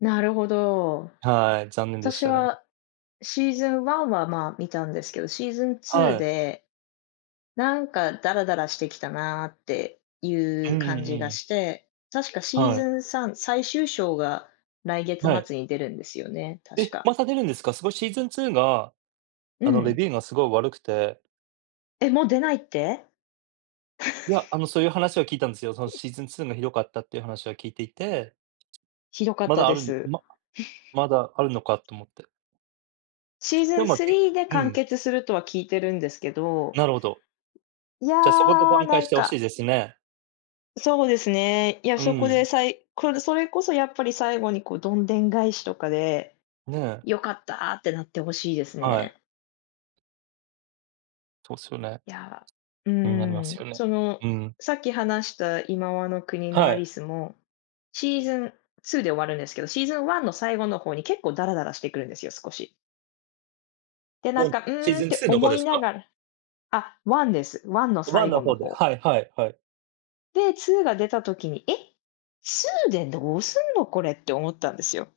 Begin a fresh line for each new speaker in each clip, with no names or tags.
なるほど。
はい、残念でし
私
たね。
はシーズン1は、ま、見たんですけど、シーズンツ
は
ー
い。
でなんかダラダラしてきたなってい
うん
う
うん
感じが
うん。
して、確かシー
は
ズ
い。
ン3、最終章が来月
はい。
末に出るんですよね、確
え、
か。
また出るんですか？すごいシーズン2が、
う
あの、レ
ん。
ビューがすごい悪くて。
え、もう出ないって？
いや、あの、そういう話は聞いたんですよ。その シーズン2がひどかったっていう話は聞いていて。
ひどかっ
ま
た
だあ
で
るんで
す。
ま まだあるのかと思って。
シーズ
で、
ン
ま
3で
う
完
ん。
結するとは聞いてるんですけど。
なるほど。
いや、
じゃ、そこで挽
な
回し
ん
て欲しい
か
ですね。
そうですね。いや、
う
そこ
ー
で
ん。
さいこるそれこそやっぱり最後に、こ、どんでん返しとかで、
ねえ。
よかったってなってほしいです
はい。
ね。
そうっすよね。
いや、う
になりま
ー
すよ
ん、
ね。
その、
うん。
さっき話した、いまわの国の
は
アリ
い。
スも、シーズン2で終わるんですけど、シーズン1の最後の方に結構ダラダラしてくるんですよ少し。で、なん
うん、
か、う
シー
ーんっ
ズン
て
2っの方
思
で
い
す
な
か？
がらあ、1です、1の
1
最
の
後の
方で、
方。
はいはいはい。
で、2が出た時に、え、2でどうすんのこれって思ったんですよ。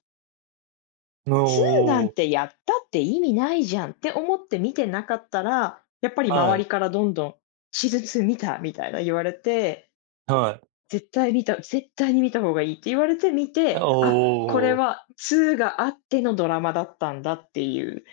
なおお
2な
お
ん
お。
てやったって意味ないじゃんって思って見てなかったら、やっぱり
は
周
い。
りからどんどん「シーズン2見た？」みたいな言われて、
はい。
絶対見た絶対に見たほうがいいって言われて見
あ、
て、
おお
あ、こ
お
れ
お。
は2があってのドラマだったんだっていう。